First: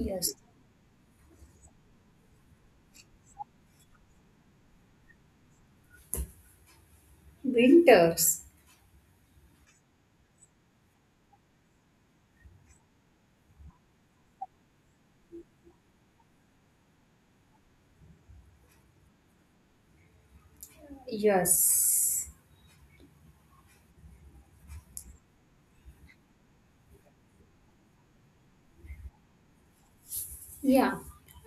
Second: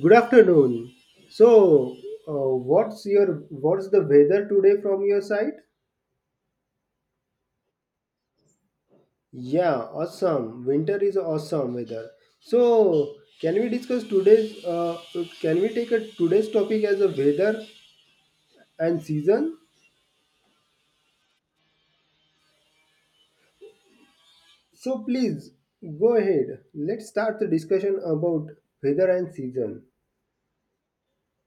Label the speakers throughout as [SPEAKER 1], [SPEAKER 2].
[SPEAKER 1] Good afternoon. So, what's your what's the weather today from your side?
[SPEAKER 2] winters.
[SPEAKER 1] Yeah, awesome. Winter is awesome weather. So, can we discuss today's can we take a today's topic as a weather and season?
[SPEAKER 2] Yes,
[SPEAKER 1] So, please go ahead. Let's start the discussion about weather and season.
[SPEAKER 2] yeah.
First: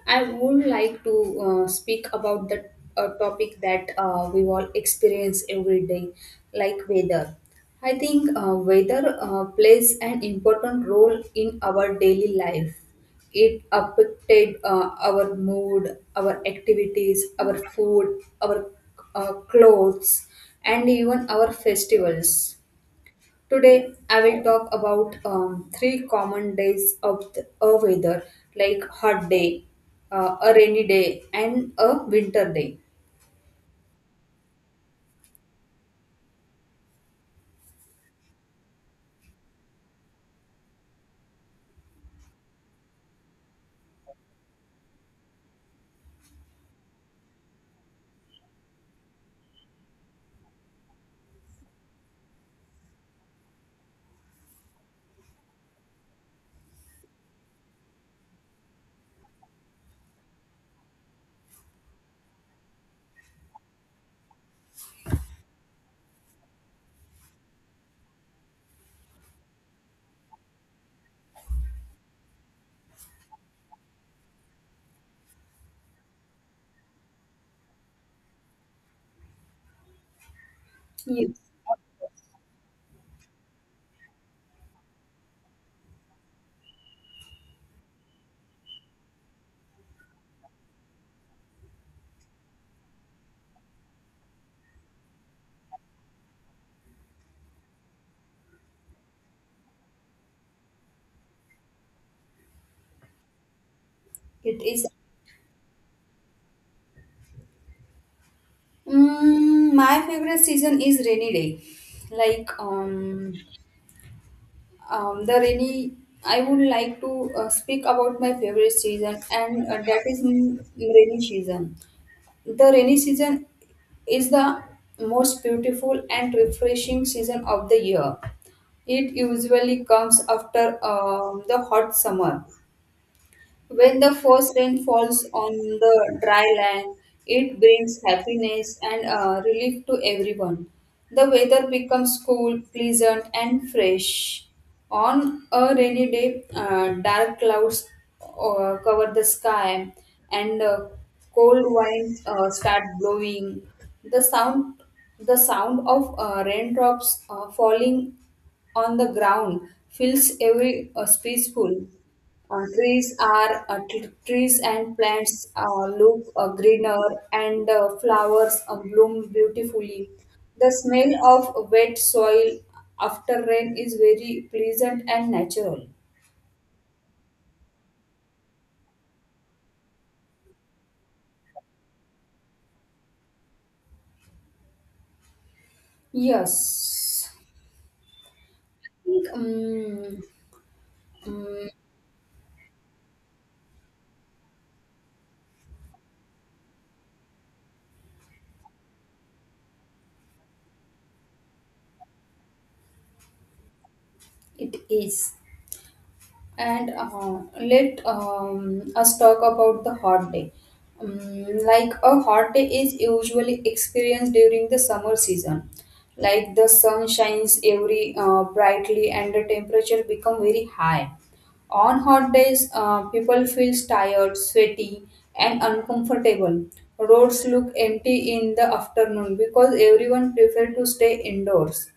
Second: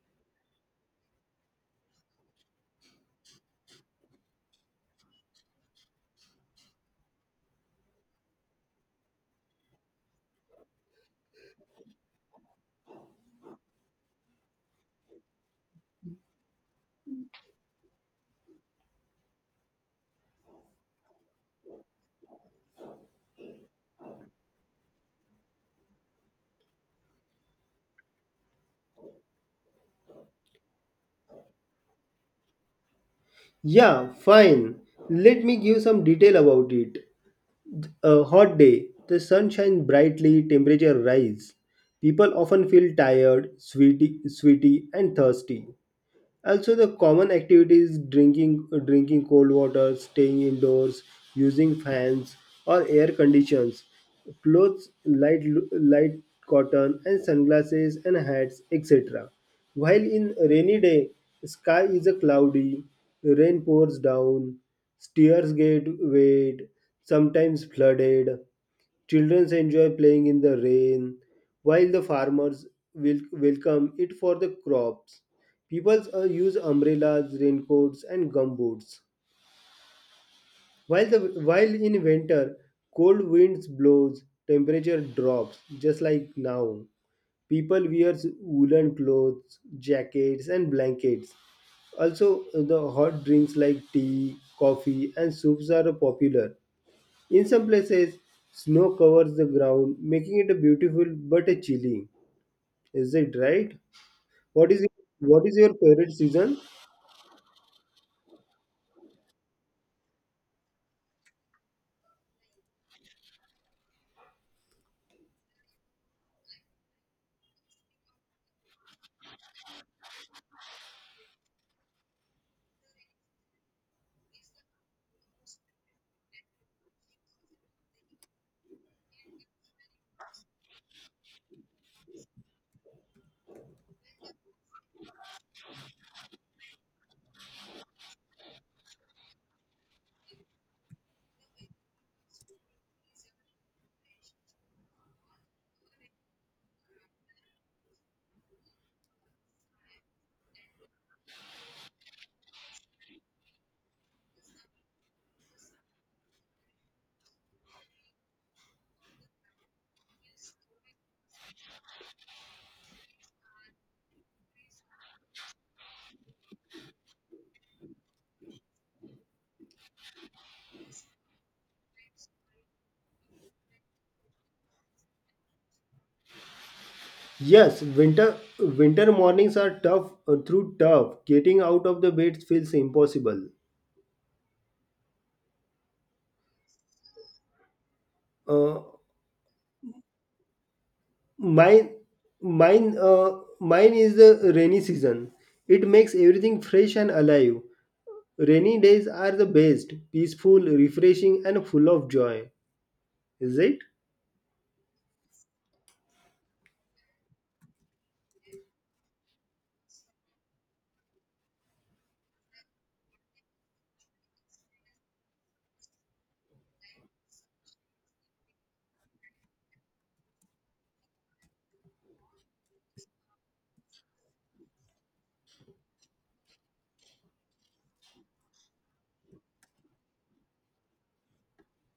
[SPEAKER 2] I would like to speak about the topic that we all experience every day, like weather. I think weather plays an important role in our daily life. It affected our mood, our activities, our food, our clothes, and even our festivals. Today, I will talk about three common days of a weather like hot day, a rainy day, and a winter day.
[SPEAKER 1] Yeah, fine. Let me give some detail about it. A hot day, the sun shines brightly, temperature rise. People often feel tired, sweaty and thirsty. Also, the common activities drinking cold water, staying indoors, using fans or air conditions, clothes light cotton and sunglasses and hats, etc. While in rainy day, sky is a cloudy, rain pours down, stairs get wet, sometimes flooded. Children enjoy playing in the rain, while the farmers will welcome it for the crops. People use umbrellas, raincoats, and gumboots. While the
[SPEAKER 2] Yes.
[SPEAKER 1] while in winter, cold winds blows, temperature drops, just like now. People wears woolen clothes, jackets, and blankets. Also, the hot drinks like tea, coffee, and soups are popular. In some places, snow covers the ground, making it a beautiful but a chilly. Is it right?
[SPEAKER 2] It
[SPEAKER 1] What
[SPEAKER 2] is
[SPEAKER 1] is what is your favorite season?
[SPEAKER 2] my favorite season is rainy day. Like um, um, the rainy, I would like to speak about my favorite season, and that is rainy season. The rainy season is the most beautiful and refreshing season of the year. It usually comes after the hot summer, when the first rain falls on the dry land, it brings happiness and relief to everyone. The weather becomes cool, pleasant, and fresh. On a rainy day, dark clouds cover the sky and cold winds start blowing. The sound, the sound of raindrops falling on the ground fills every peaceful. Trees and plants look greener and flowers bloom beautifully. The smell of wet soil after rain is very pleasant and natural.
[SPEAKER 1] Yes, winter mornings are tough through tough. Getting out of the bed feels impossible.
[SPEAKER 2] Yes,
[SPEAKER 1] Uh,
[SPEAKER 2] I think, mm,
[SPEAKER 1] mine mine uh, mine is the rainy season. It makes everything fresh and alive. Rainy days are the best, peaceful, refreshing and full of joy. Is it?
[SPEAKER 2] it is. And let us talk about the hot day. Like a hot day is usually experienced during the summer season. Like the sun shines every brightly and the temperature become very high. On hot days, people feel tired, sweaty, and uncomfortable. Roads look empty in the afternoon because everyone prefer to stay indoors.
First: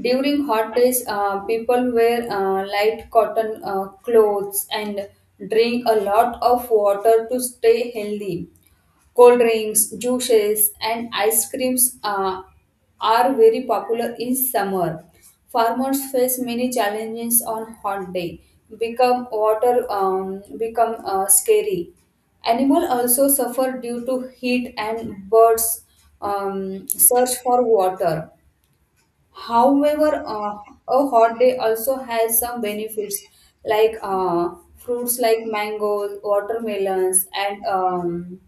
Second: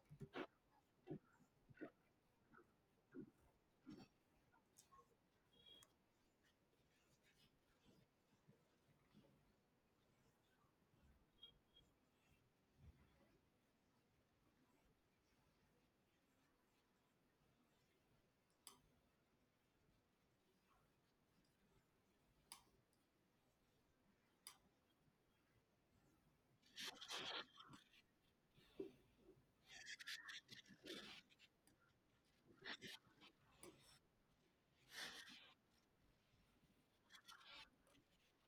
[SPEAKER 2] During hot days, people wear light cotton clothes and drink a lot of water to stay healthy. Cold drinks, juices, and ice creams are very popular in summer. Farmers face many challenges on hot day. Become scary. Animal also suffer due to heat and birds search for water. However, a hot day also has some benefits like fruits like mangoes, watermelons, and um,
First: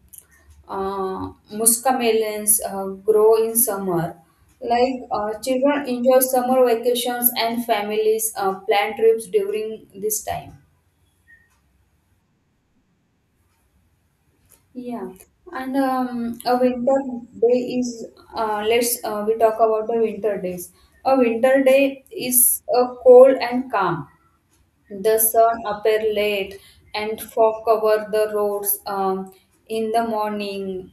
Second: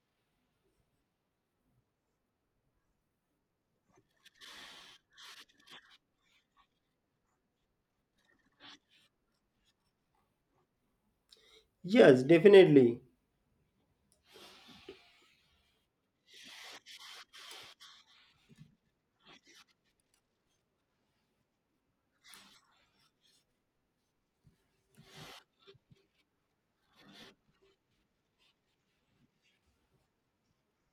[SPEAKER 2] uh, muscamelons grow in summer. Like children enjoy summer vacations and families plan trips during this time.
[SPEAKER 1] Yes, definitely.
[SPEAKER 2] Yeah, and a winter day is let's we talk about the winter days. A winter day is cold and calm. The sun appear late and fog cover the roads in the morning.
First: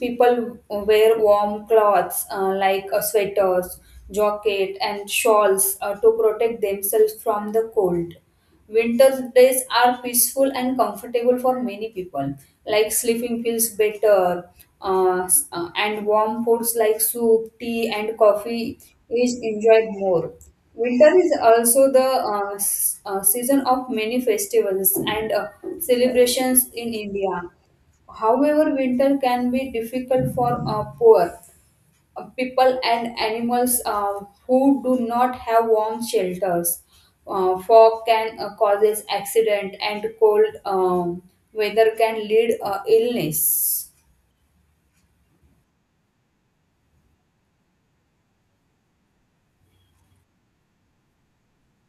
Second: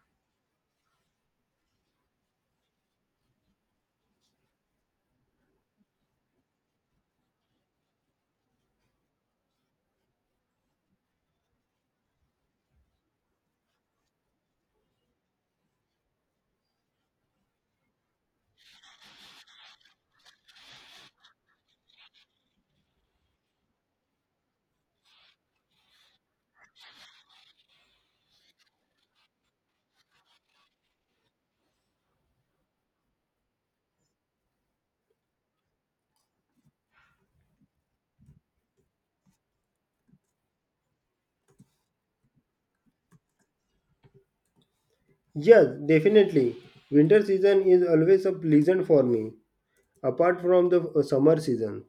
[SPEAKER 2] People wear warm cloths like sweaters jacket and shawls to protect themselves from the cold. Winter days are peaceful and comfortable for many people. Like sleeping feels better, and warm foods like soup, tea, and coffee is enjoyed more. Winter is also the season of many festivals and celebrations in India. However, winter can be difficult for poor people and animals who do not have warm shelters. Fog can causes accident and cold weather can lead illness.
[SPEAKER 1] Yes, definitely. Winter season is always a pleasant for me apart from the summer season.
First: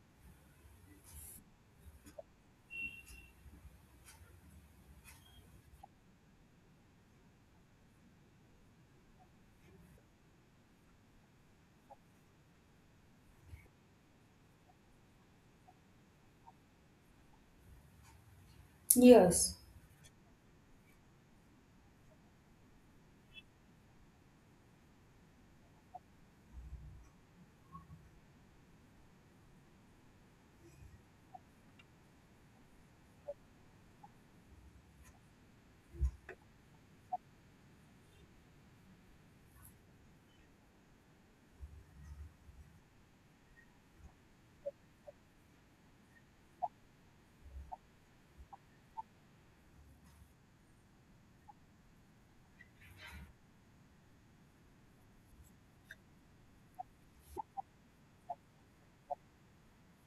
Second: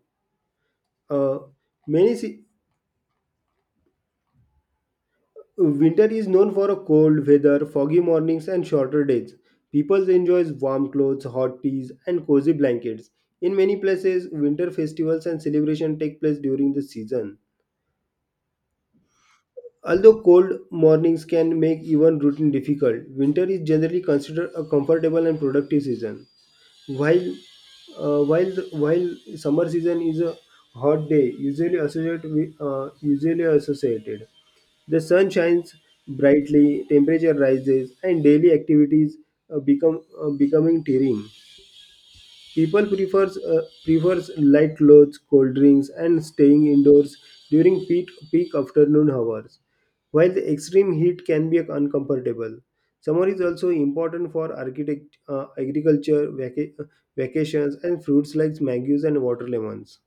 [SPEAKER 1] Uh, many se- Winter is known for a cold weather, foggy mornings, and shorter days. People enjoy warm clothes, hot teas, and cozy blankets. In many places, winter festivals and celebrations take place during the season.
[SPEAKER 2] Yes.
[SPEAKER 1] Although cold mornings can make even routine difficult, winter is generally considered a comfortable and productive season. While while summer season is a hot day, usually associated with, the sun shines brightly, temperature rises, and daily activities become becoming tiring. People prefers prefers light clothes, cold drinks, and staying indoors during peak afternoon hours. While the extreme heat can be uncomfortable, summer is also important for agriculture, vacations, and fruits like mangoes and watermelons.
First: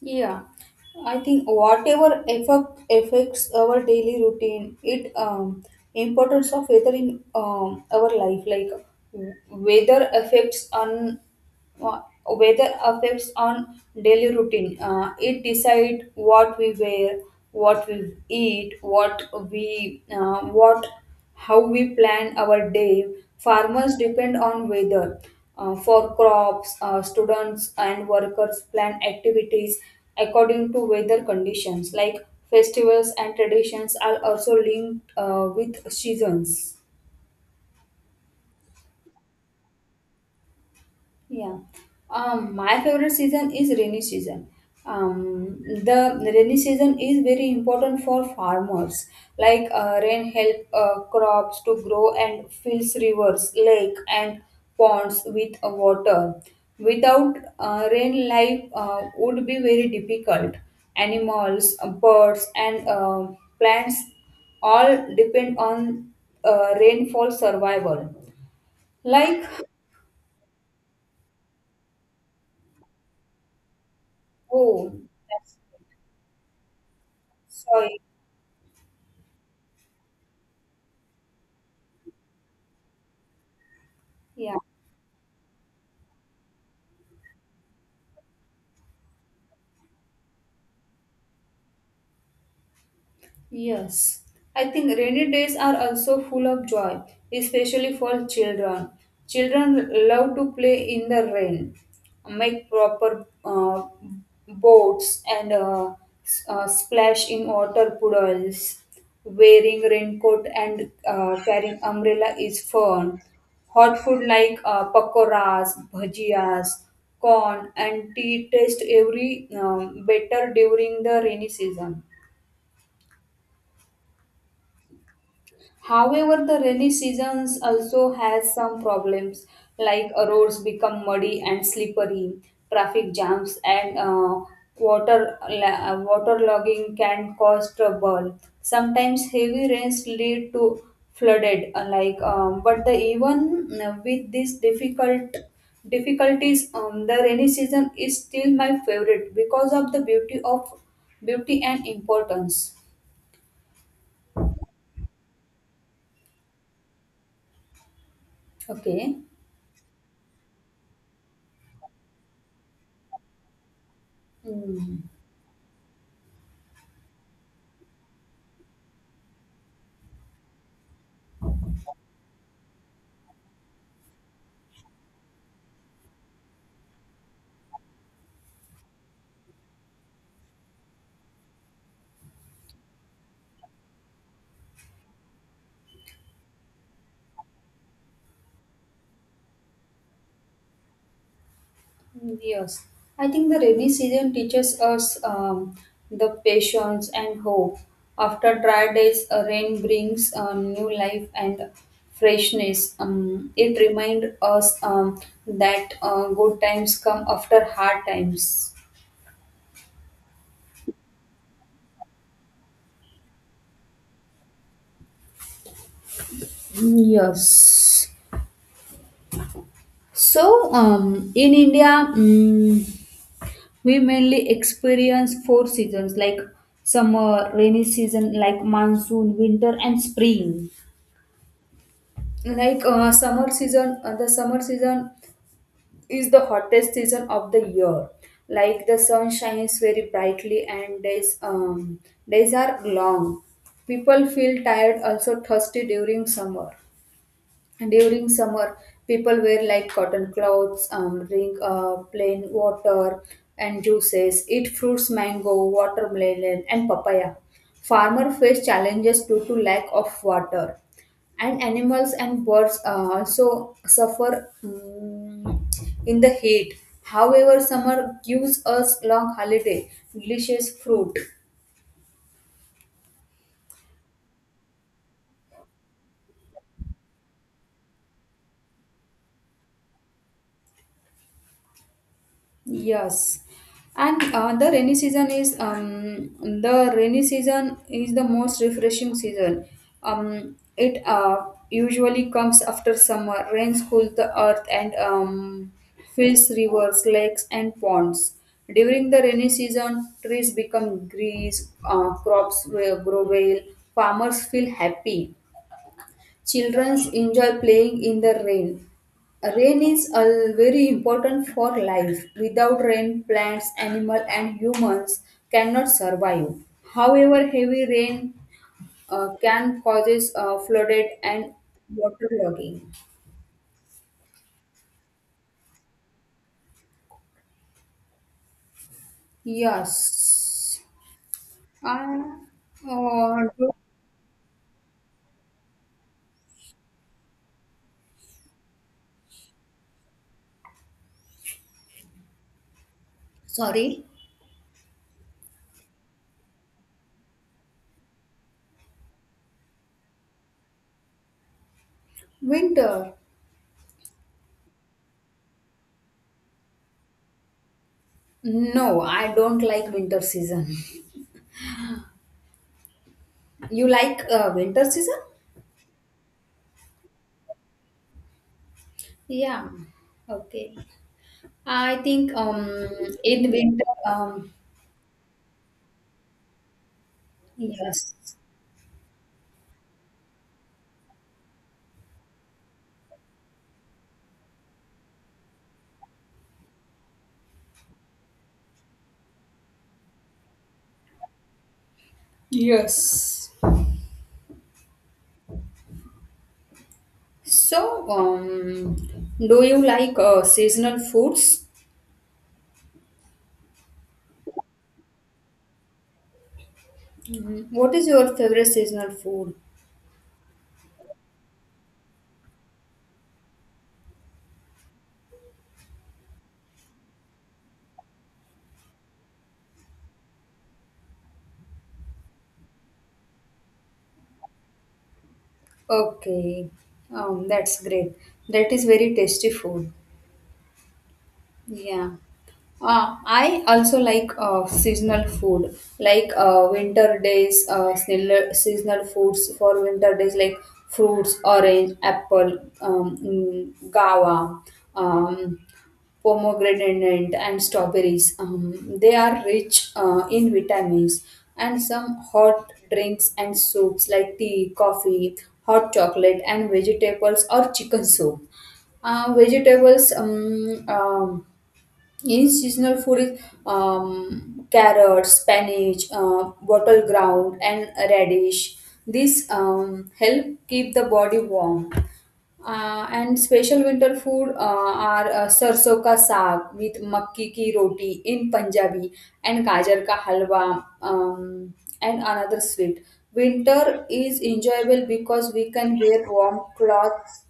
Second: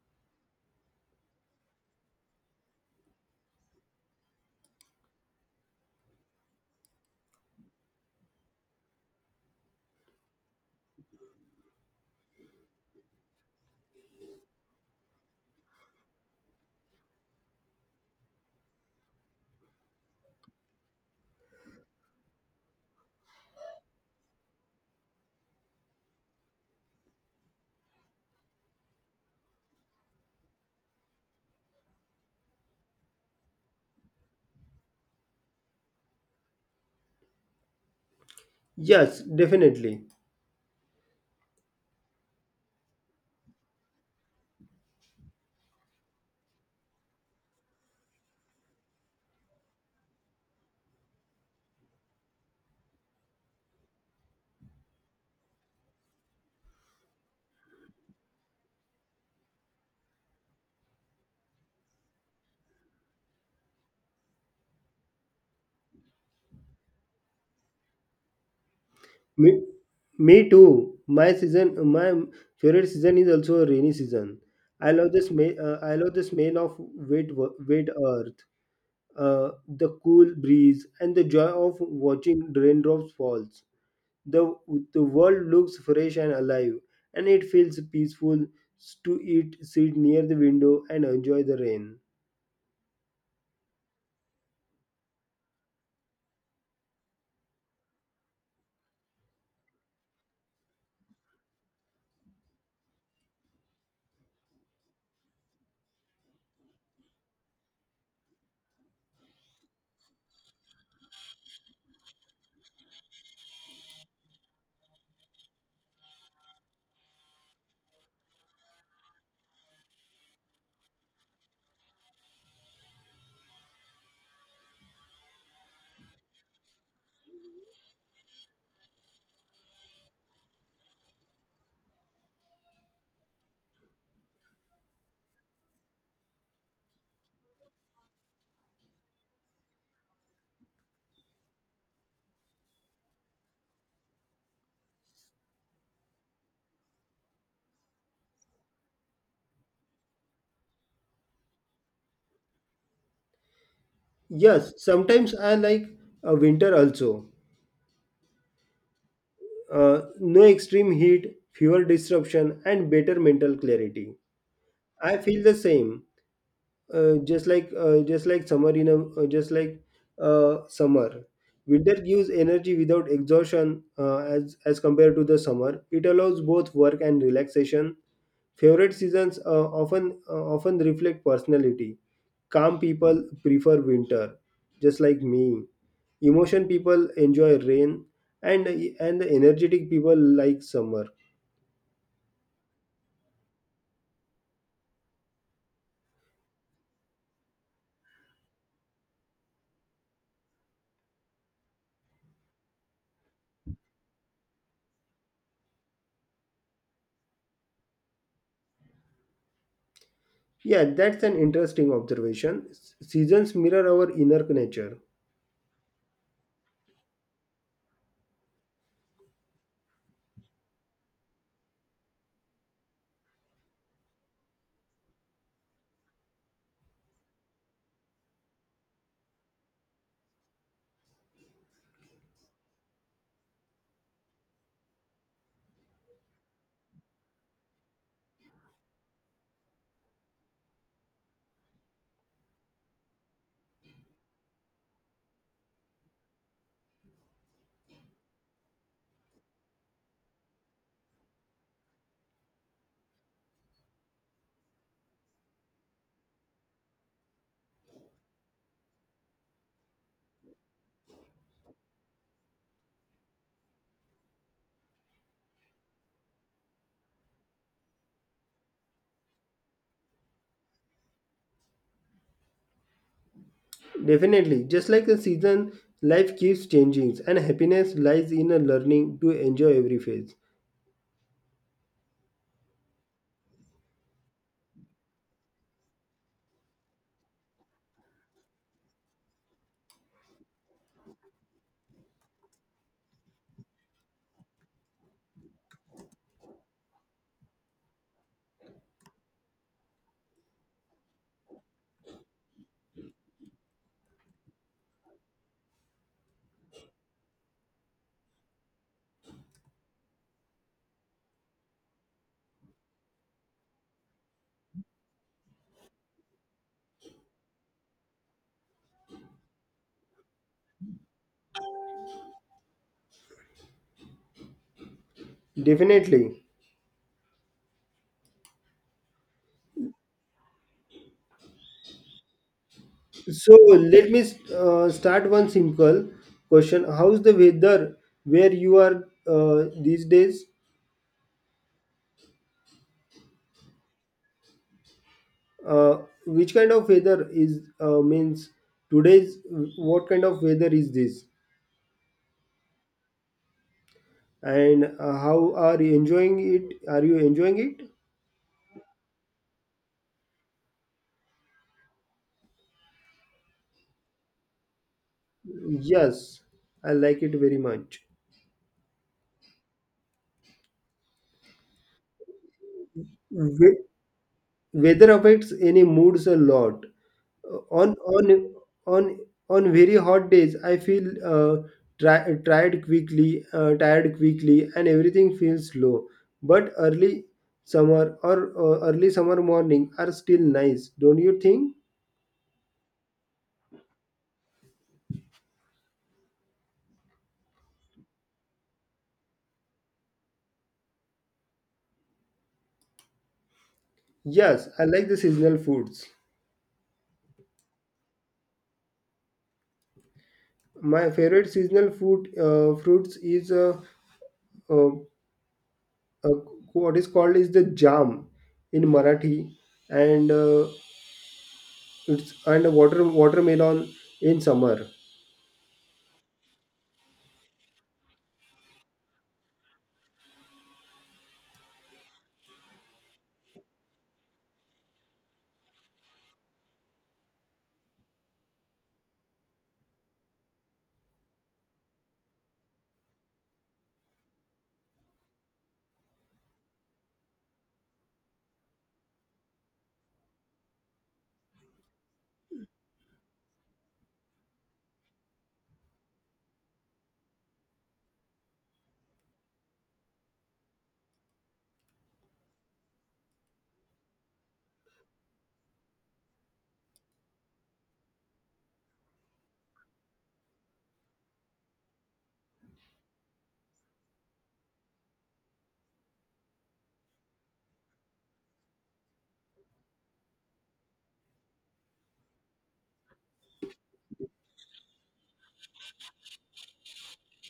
[SPEAKER 2] Yeah, I think whatever effect affects our daily routine, it importance of weather in our life, like w- weather affects on uh, weather affects on daily routine. It decide what we wear, what we eat, what we what how we plan our day. Farmers depend on weather for crops, students and workers plan activities according to weather conditions, like festivals and traditions are also linked with seasons.
[SPEAKER 1] Yes, definitely.
[SPEAKER 2] Yeah. My favorite season is rainy season. The rainy season is very important for farmers. Like rain help crops to grow and fills rivers, lake and ponds with water. Without rain, life would be very difficult. Animals, birds, and plants all depend on rainfall survival. Like
[SPEAKER 1] Me, me too. My favorite season is also a rainy season. I
[SPEAKER 2] oh.
[SPEAKER 1] love the smell. I love the smell of wet, wet
[SPEAKER 2] Sorry.
[SPEAKER 1] earth the cool breeze, and the joy of watching raindrops falls. The,
[SPEAKER 2] Yeah.
[SPEAKER 1] the world looks fresh and alive, and it feels peaceful to eat, sit near the window, and enjoy the rain.
[SPEAKER 2] Yes, I think rainy days are also full of joy, especially for children. Children love to play in the rain, make proper boats, and splash in water puddles. Wearing raincoat and carrying umbrella is fun. Hot food like pakoras, bhajias, corn, and tea taste every better during the rainy season. However, the rainy seasons also has some problems like roads become muddy and slippery, traffic jams and water logging can cause trouble. Sometimes heavy rains lead to flooded like but the even with these difficulties the rainy season is still my favorite because of the beauty and importance.
[SPEAKER 1] Yes, sometimes I like winter also.
[SPEAKER 2] Okay.
[SPEAKER 1] No extreme heat, fewer disruption, and better mental clarity.
[SPEAKER 2] Hmm.
[SPEAKER 1] I feel the same. Just like summer in a Just like summer, winter gives energy without exhaustion, as compared to the summer. It allows both work and relaxation. Favorite seasons often reflect personality. Calm people prefer winter, just like me. Emotion people enjoy rain, and the energetic people like summer.
[SPEAKER 2] Mm, yes, I think the rainy season teaches us the patience and hope. After dry days, a rain brings new life and freshness. It reminds us that good times come after hard times.
[SPEAKER 1] Yeah, that's an interesting observation. Seasons mirror our inner nature.
[SPEAKER 2] Yes. So, in India, we mainly experience four seasons like summer, rainy season, like monsoon, winter, and spring. Like summer season the summer season is the hottest season of the year. Like the sun shines very brightly and days are long. People feel tired also thirsty during summer. During summer people wear like cotton clothes, drink plain water and juices, eat fruits mango watermelon and papaya. Farmer face challenges due to lack of water and animals and birds also suffer in the heat. However, summer gives us long holiday delicious fruit.
[SPEAKER 1] Definitely, just like a season, life keeps changing, and happiness lies in a learning to enjoy every phase.
[SPEAKER 2] Yes, and the rainy season is the most refreshing season. It usually comes after summer. Rains cool the earth and fills rivers, lakes, and ponds. During the rainy season, trees become green, crops will grow well, farmers feel happy, children enjoy playing in the rain. Rain is very important for life. Without rain, plants, animals, and humans cannot survive. However, heavy rain can causes flooded and waterlogging.
[SPEAKER 1] Definitely.
[SPEAKER 2] Yes. Uh, uh,
[SPEAKER 1] So
[SPEAKER 2] do-
[SPEAKER 1] let me start one simple question: how's the weather where you are these days?
[SPEAKER 2] Sorry.
[SPEAKER 1] Uh, which kind of weather is means today's? What kind of weather is this?
[SPEAKER 2] Winter.
[SPEAKER 1] And how are you enjoying it? Are you enjoying it?
[SPEAKER 2] No, I don't like winter season. You like winter season?
[SPEAKER 1] Yes, I like it very much.
[SPEAKER 2] Yeah. Okay. I think in
[SPEAKER 1] Wh-
[SPEAKER 2] winter,
[SPEAKER 1] Weather affects any moods a lot. On
[SPEAKER 2] yes.
[SPEAKER 1] on on on very hot days, I feel tired quickly, and everything feels slow. But early summer or early summer morning are still nice, don't you think?
[SPEAKER 2] Yes. So, do you like seasonal foods?
[SPEAKER 1] Yes, I like the seasonal foods.
[SPEAKER 2] Mhm. What is your favorite seasonal food?
[SPEAKER 1] My favorite seasonal food fruits is uh, uh, what is called is the jam in Marathi, and it's and watermelon in summer.
[SPEAKER 2] Okay, that's great. That is very tasty food. Yeah. I also like seasonal food, like winter days, seasonal foods for winter days, like fruits, orange, apple, guava, um, pomegranate, and strawberries. They are rich in vitamins, and some hot drinks and soups like tea, coffee, hot chocolate, and vegetables or chicken soup. Vegetables, in seasonal food is carrots, spinach, bottle ground, and radish. These help keep the body warm. And special winter food are sarson ka saag with makki ki roti in Punjabi and gajar ka halwa, and another sweet. Winter is enjoyable because we can wear warm clothes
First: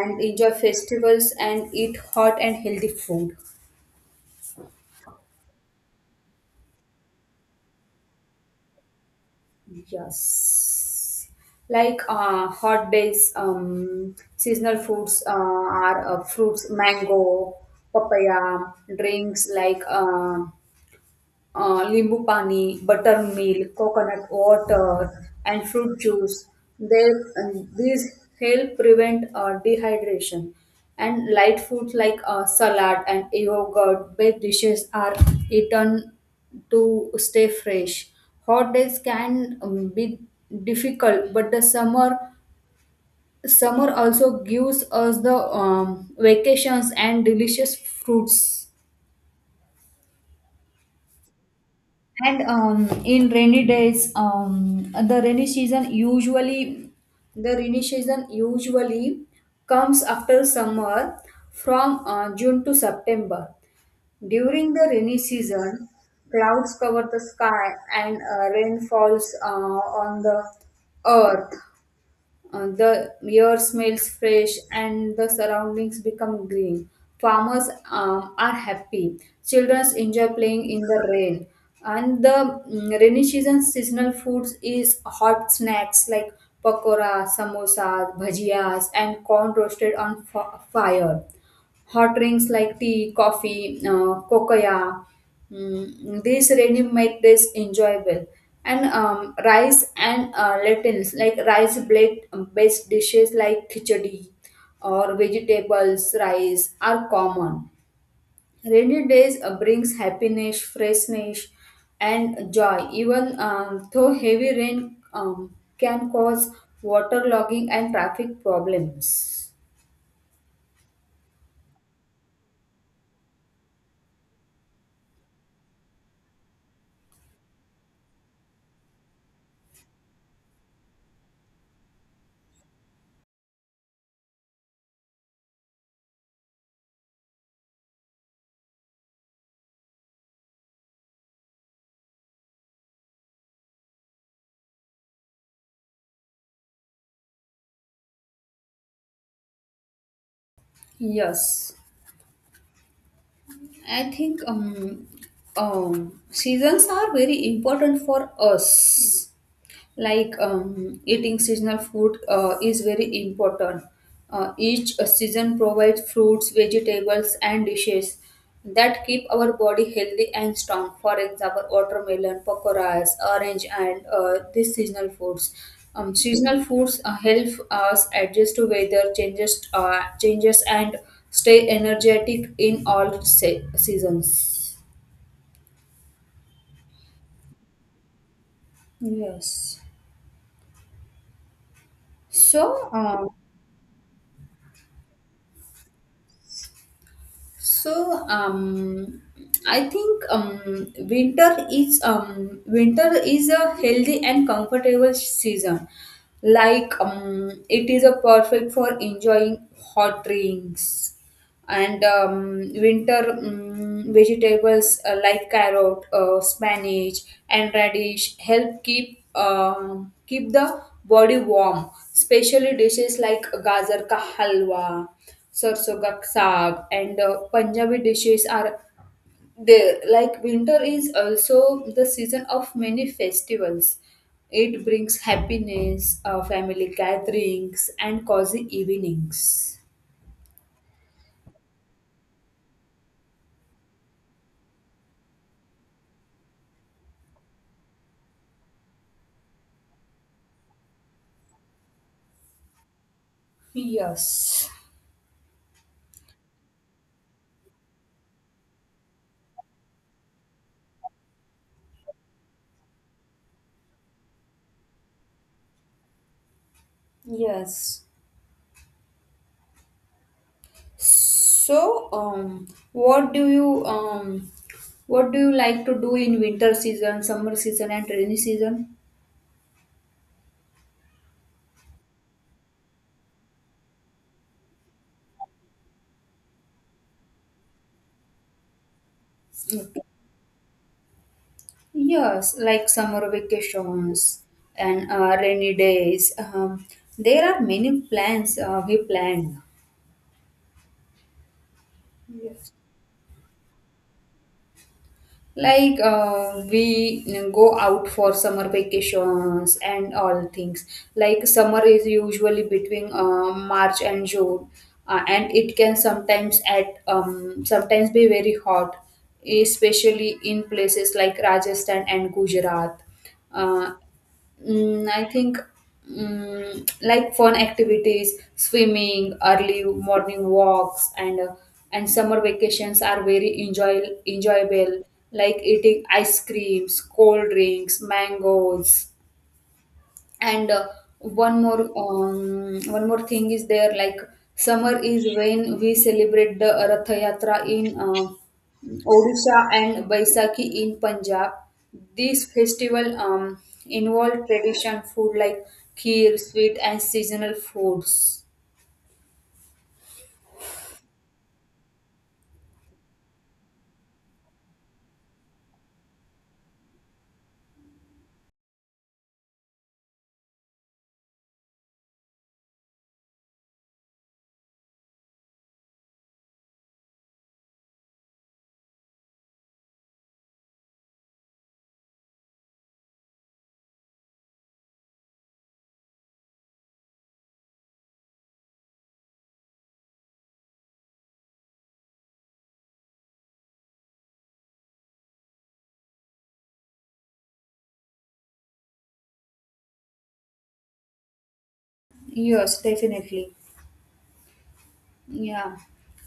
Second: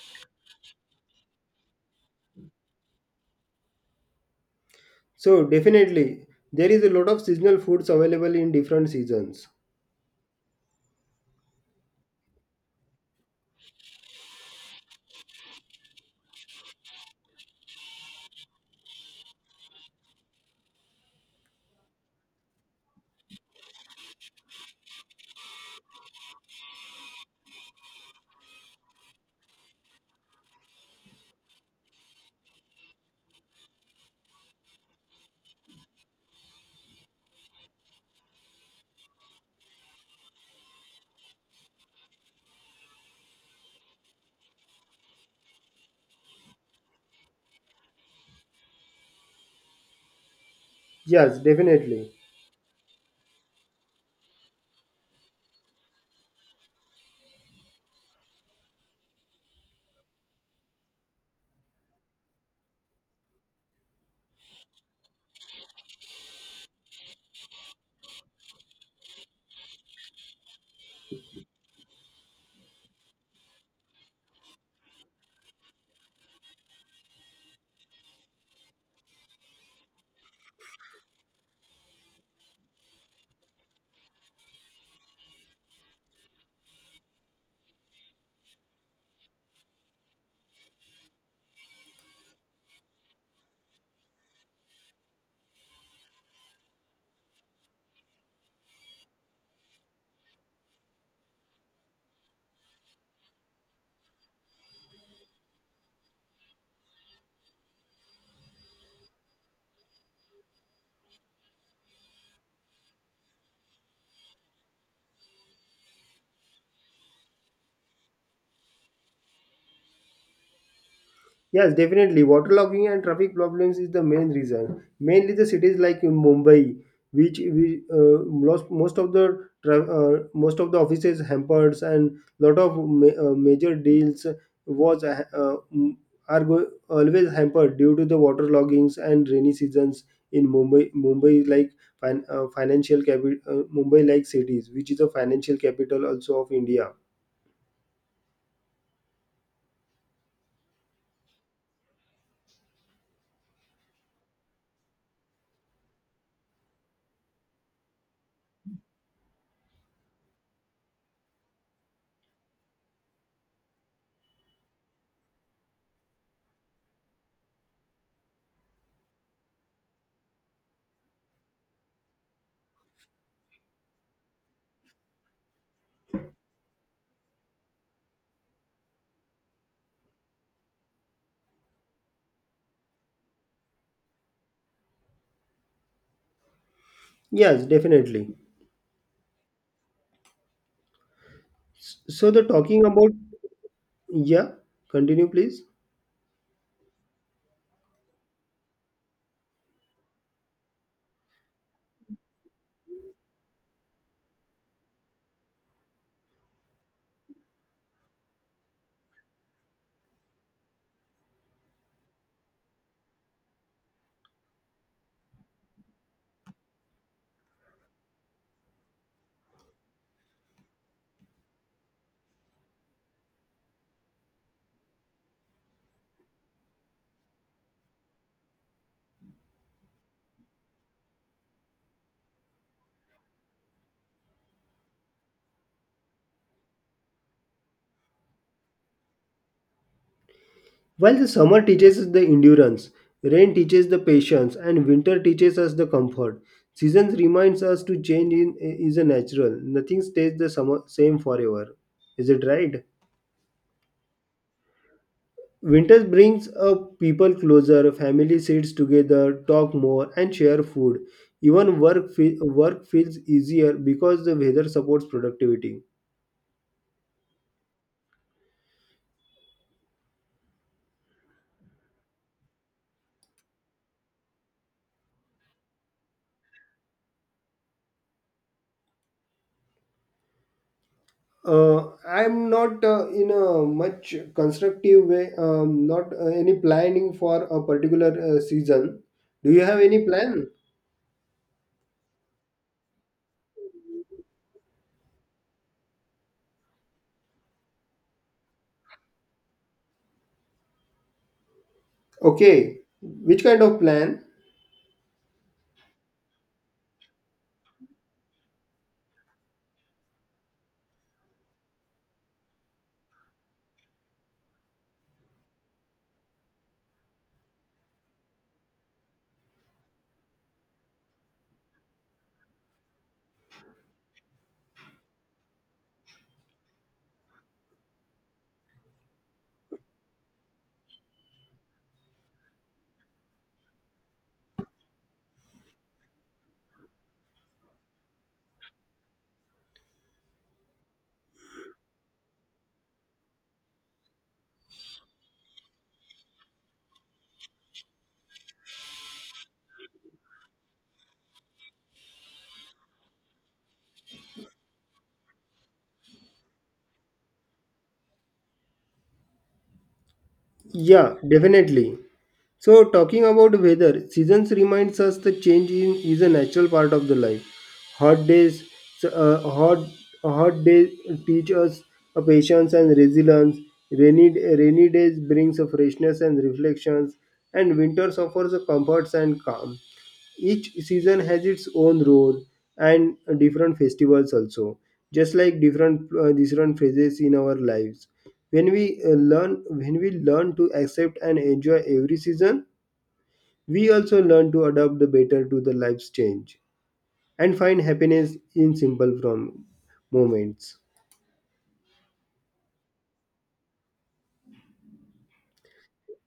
[SPEAKER 2] and enjoy festivals and eat hot and healthy food.
[SPEAKER 1] So definitely there is a lot of seasonal foods available in different seasons.
[SPEAKER 2] Yes. Like hot days, seasonal foods are fruits, mango, papaya, drinks like limbu pani, buttermilk, coconut water, and fruit juice. They, and these help prevent dehydration. And light foods like salad and yogurt based dishes are eaten to stay fresh. Hot days can be difficult, but the summer also gives us the vacations and delicious fruits.
[SPEAKER 1] Yes, definitely.
[SPEAKER 2] And in rainy days, the rainy season usually comes after summer from June to September. During the rainy season, clouds cover the sky and rain falls on the earth. The air smells fresh and the surroundings become green. Farmers are happy. Children enjoy playing in the rain. And the rainy season seasonal foods is hot snacks like pakora, samosa, bhajias, and corn roasted on fire. Hot drinks like tea, coffee, cocoa, these really make this enjoyable. And rice and lentils, like rice blade based dishes like khichdi or vegetables rice are common. Rainy days brings happiness, freshness, and joy. Even though heavy rain can cause waterlogging and traffic problems.
[SPEAKER 1] Yes, definitely. Waterlogging and traffic problems is the main reason. Mainly the cities like in Mumbai, which we lost most of the most of the offices hampered and lot of major deals was always hampered due to the waterloggings and rainy seasons in Mumbai. Mumbai is like financial capital. Mumbai like cities, which is a financial capital also of India.
[SPEAKER 2] Yes. I think seasons are very important for us like eating seasonal food is very important. Each season provides fruits, vegetables, and dishes that keep our body healthy and strong. For example, watermelon, pakoras, orange, and these seasonal foods. Seasonal foods help us adjust to weather changes, and stay energetic in all seasons.
[SPEAKER 1] Yes, definitely.
[SPEAKER 2] Yes.
[SPEAKER 1] S- So the talking
[SPEAKER 2] So,
[SPEAKER 1] about
[SPEAKER 2] uh,
[SPEAKER 1] Yeah, continue please.
[SPEAKER 2] So, I think winter is a healthy and comfortable season. Like it is a perfect for enjoying hot drinks and winter vegetables like carrot, spinach, and radish help keep the body warm. Especially dishes like gajar ka halwa, sarson ka saag, and Punjabi dishes are there. Like winter is also the season of many festivals. It brings happiness, family gatherings, and cozy evenings.
[SPEAKER 1] While the summer teaches us the endurance, rain teaches the patience, and winter teaches us the comfort. Seasons reminds us to change in is a natural. Nothing stays the summer same forever. Is it right?
[SPEAKER 2] Yes.
[SPEAKER 1] Winter brings people closer, family sits together, talk more, and share food. Even work feels easier because the weather supports productivity.
[SPEAKER 2] Yes. So, um, what do you um, what do you like to do in winter season, summer season, and rainy season?
[SPEAKER 1] I'm not in a much constructive way, not any planning for a particular season. Do you have any plan?
[SPEAKER 2] Yes, like summer vacations and rainy days. There are many plans we plan. Yes.
[SPEAKER 1] Okay, which kind of plan?
[SPEAKER 2] Like we go out for summer vacations and all things, like summer is usually between march and june, and it can sometimes at sometimes be very hot, especially in places like rajasthan and gujarat. uh, I think, like fun activities, swimming, early morning walks, and and summer vacations are very enjoyable. Like eating ice creams, cold drinks, mangoes, and one more thing is there, like summer is when we celebrate the Rath Yatra in Odisha and Baisakhi in Punjab. This festival involve tradition food like kheer, sweet and seasonal foods.
[SPEAKER 1] Yeah, definitely. So, talking about weather, seasons reminds us the change in, is a natural part of the life. Hot days, so, uh, hot hot days teach us a patience and resilience. Rainy days brings a freshness and reflections, and winters offers a comforts and calm. Each season has its own role and different festivals also, just like different phases in our lives. When we learn to accept and enjoy every season, we also learn to adapt the better to the life's change and find happiness in simple from moments.
[SPEAKER 2] Yes, definitely. Yeah,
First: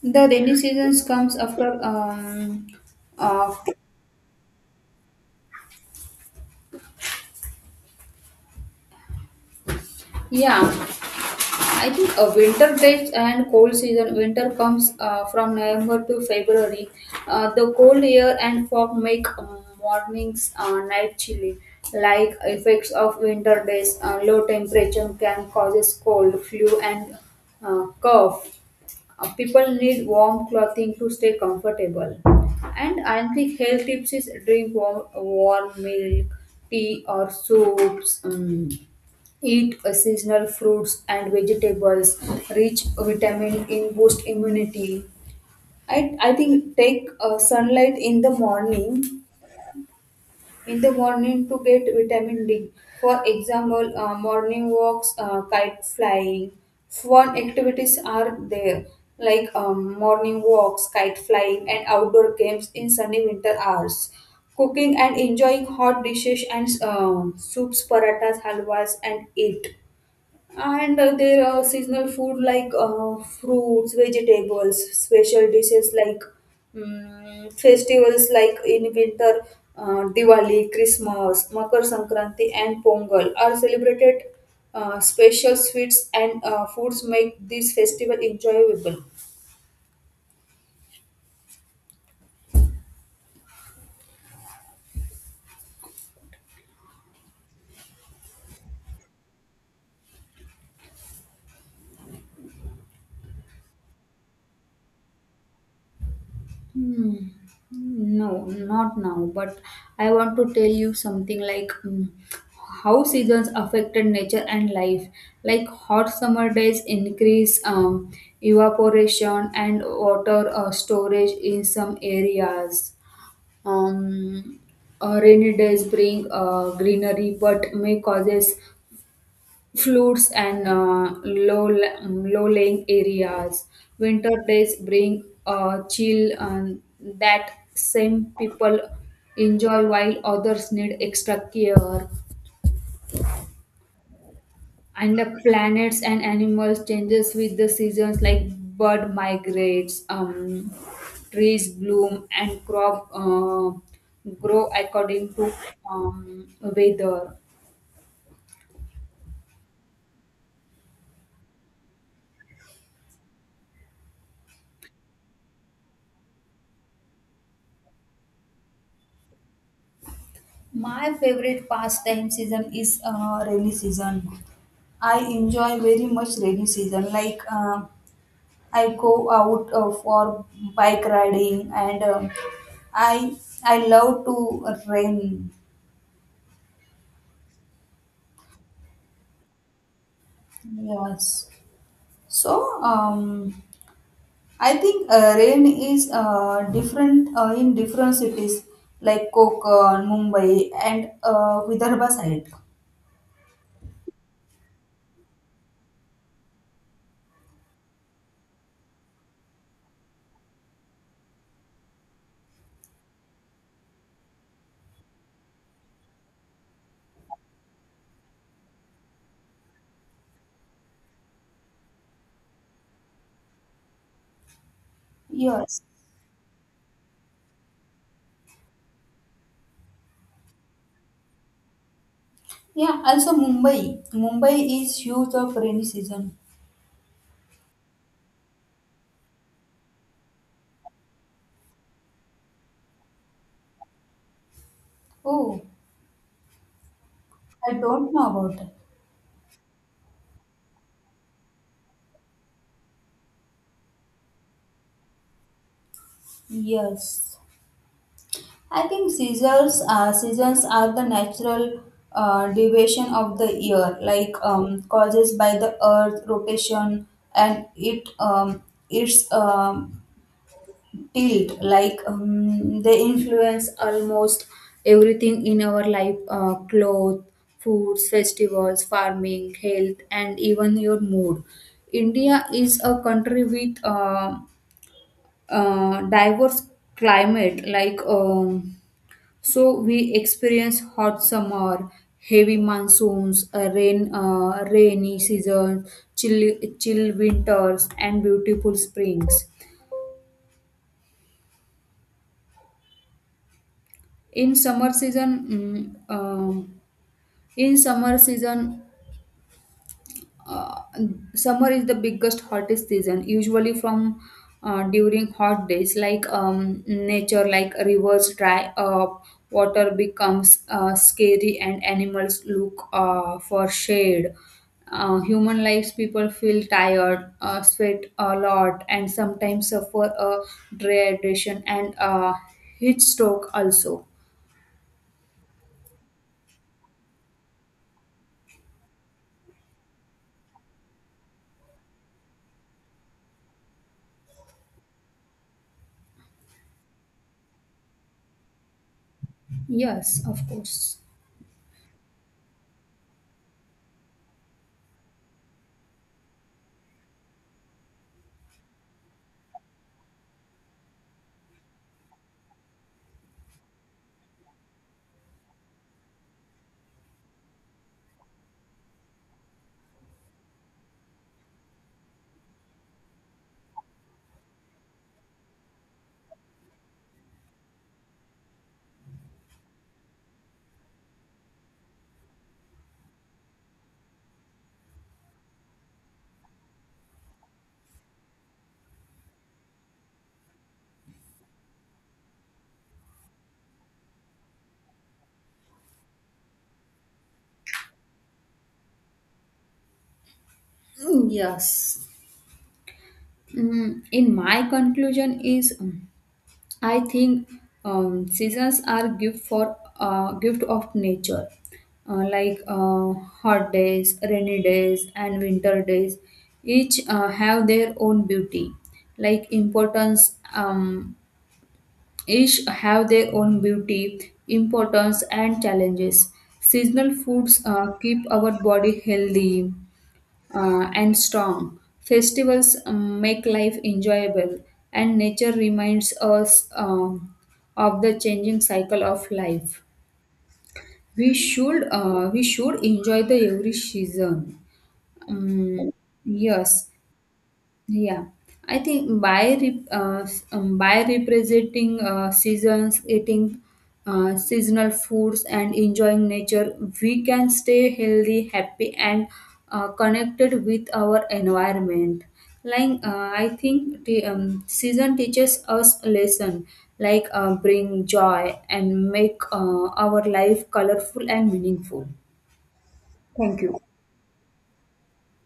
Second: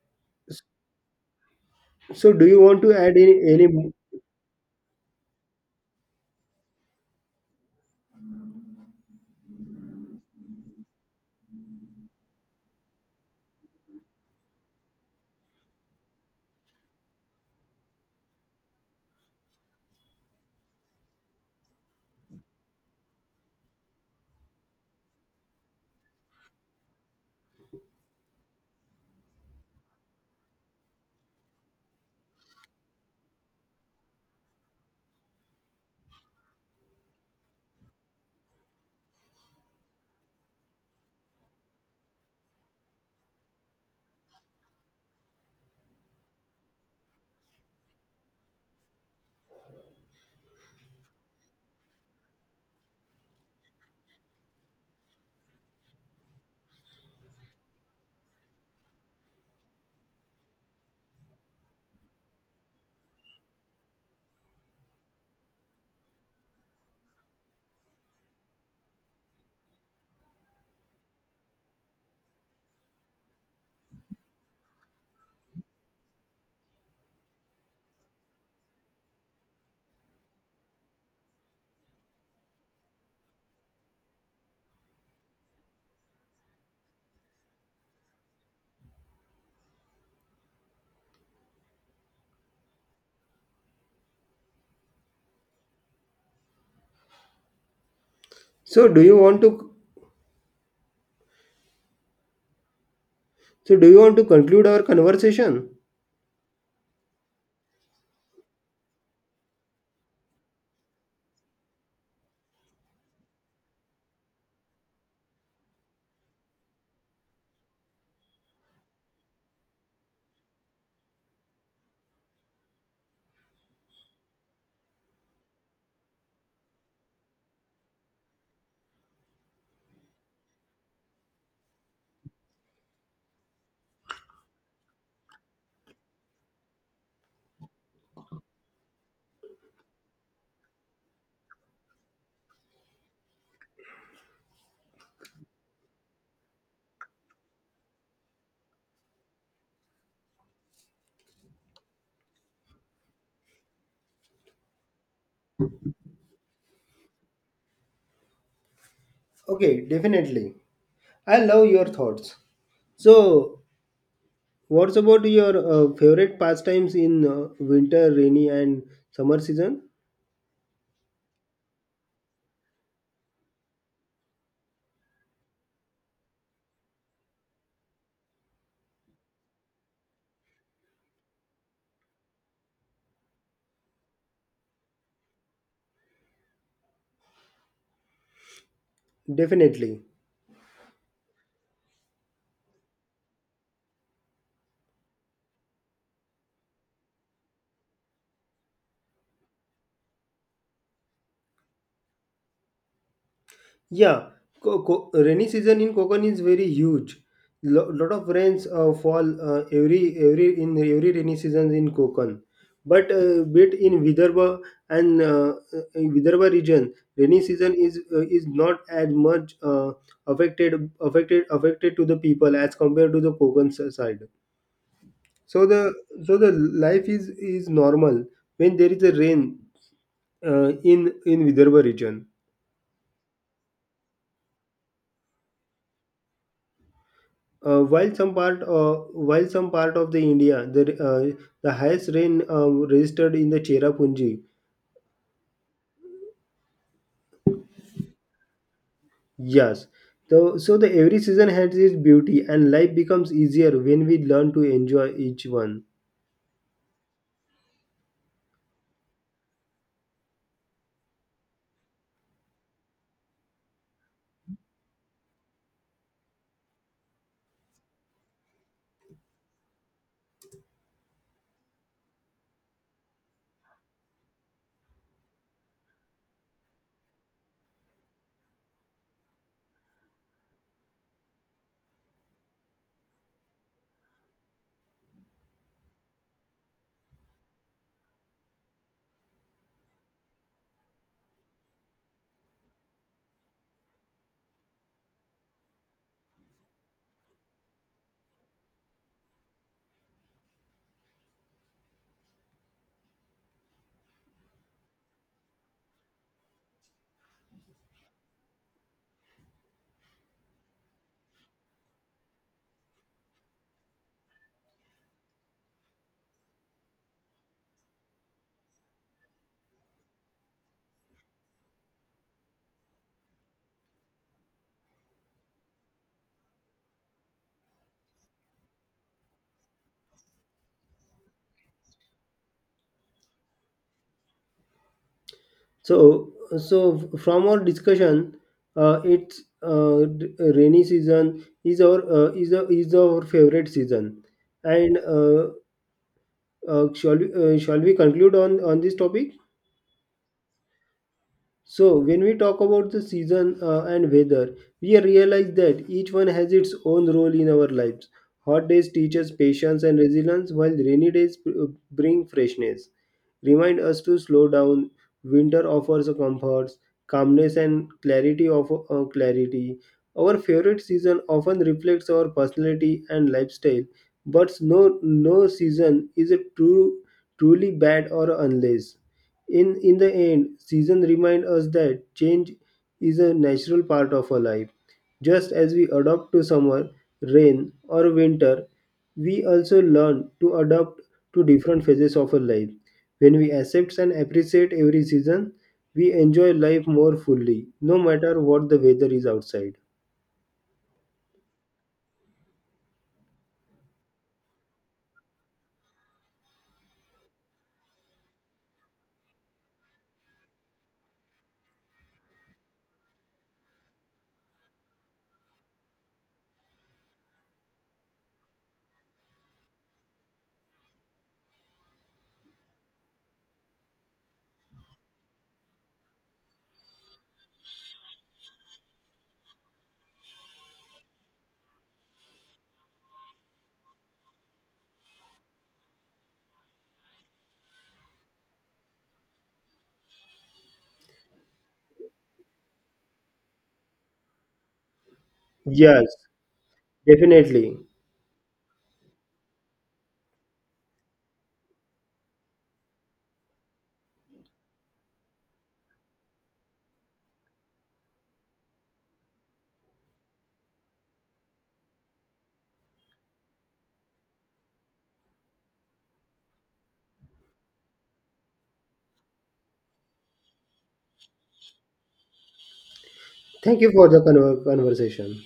[SPEAKER 2] the rainy seasons comes after
[SPEAKER 1] So do you want to
[SPEAKER 2] uh,
[SPEAKER 1] any,
[SPEAKER 2] yeah. I think a winter depth and cold season. Winter comes from November to February. The cold air and fog make mornings night chilly. Like effects of winter days, low temperature can causes cold, flu, and cough. People need warm clothing to stay comfortable. And I think health tips is drink warm milk, tea, or soups. Eat seasonal fruits and vegetables, rich vitamin in boost immunity. I think take sunlight in the morning to get vitamin D. For example, morning walks, kite flying, fun activities are there, like morning walks, kite flying, and outdoor games in sunny winter hours. Cooking and enjoying hot dishes and soups, parathas, halwas, and eat. And there are seasonal food like fruits, vegetables, special dishes like mm festivals like in winter, Diwali, Christmas, Makar Sankranti, and Pongal are celebrated. Special sweets and foods make this festival enjoyable.
[SPEAKER 1] so do you want to so do you want to conclude our conversation?
[SPEAKER 2] Hmm. No, not now. But I want to tell you something like, how seasons affected nature and life. Like hot summer days increase evaporation and water storage in some areas. Um, Rainy days bring greenery but may causes floods and low-lying areas. Winter days bring a chill that some people enjoy while others need extra care. And the planets and animals changes with the seasons, like bird migrates, trees bloom and crop grow according to weather.
[SPEAKER 1] Okay, definitely. I love your thoughts. So what's about your favorite pastimes in winter, rainy and summer season?
[SPEAKER 2] My favorite pastime season is rainy season. I enjoy very much rainy season. Like I go out for bike riding, and I I love to rain.
[SPEAKER 1] Definitely.
[SPEAKER 2] Yes. So I think rain is different in different cities like Kokan, Mumbai, and Vidarbha side.
[SPEAKER 1] Yeah, rainy season in Konkan is very huge. Lot of rains fall every rainy seasons in Konkan. But bit in Vidarbha and in Vidarbha region, rainy season is not as much affected to the people as compared to the Konkan side. So
[SPEAKER 2] Yes.
[SPEAKER 1] the life is normal when there is a rain in Vidarbha region.
[SPEAKER 2] Yeah, also Mumbai. Mumbai is huge of rainy season.
[SPEAKER 1] Uh, while some part uh, while some part of the India, the highest rain registered in the Cherrapunji.
[SPEAKER 2] Oh, I don't know about that.
[SPEAKER 1] Yes. So, the every season has its beauty, and life becomes easier when we learn to enjoy each one.
[SPEAKER 2] Yes, I think seasons are the natural deviation of the year, like causes by the Earth rotation and it its tilt, like they influence almost everything in our life, clothes, foods, festivals, farming, health, and even your mood. India is a country with diverse climate, like so we experience hot summer, heavy monsoons, rainy season, chill chill winters and beautiful springs. in summer season mm, um, In summer season, summer is the biggest hottest season, usually from during hot days, like nature, like rivers dry up, water becomes scary and animals look for shade. Human lives, people feel tired, sweat a lot and sometimes suffer a dehydration and heat stroke also.
[SPEAKER 1] So, so from our discussion, rainy season is our is our favorite season, and shall we conclude on this topic?
[SPEAKER 2] Yes, of course.
[SPEAKER 1] So, when we talk about the season and weather, we realize that each one has its own role in our lives. Hot days teach us patience and resilience, while rainy days bring freshness, remind us to slow down. Winter offers a comforts, calmness, and clarity. Our favorite season often reflects our personality and lifestyle, but no season is a true truly bad or unless in the end, seasons remind us that change is a natural part of our life. Just as we adapt to summer, rain, or winter, we also learn to adapt to different phases of our life. When we accept and appreciate every season, we enjoy life more fully, no matter what the weather is outside.
[SPEAKER 2] Yes. In my conclusion is, I think seasons are gift of nature. Like hot days, rainy days and winter days, each have their own beauty, like importance. um, each have their own beauty, importance and challenges. Seasonal foods keep our body healthy and strong. Festivals make life enjoyable, and nature reminds us of the changing cycle of life. We should enjoy the every season. Um,
[SPEAKER 1] Yes,
[SPEAKER 2] yes,
[SPEAKER 1] definitely.
[SPEAKER 2] yeah, I think by by representing seasons, eating seasonal foods, and enjoying nature, we can stay healthy, happy, and connected with our environment. Like I think the season teaches us a lesson, like bring joy and make our life colorful and meaningful. Thank
[SPEAKER 1] Thank
[SPEAKER 2] you.
[SPEAKER 1] you for the conversation.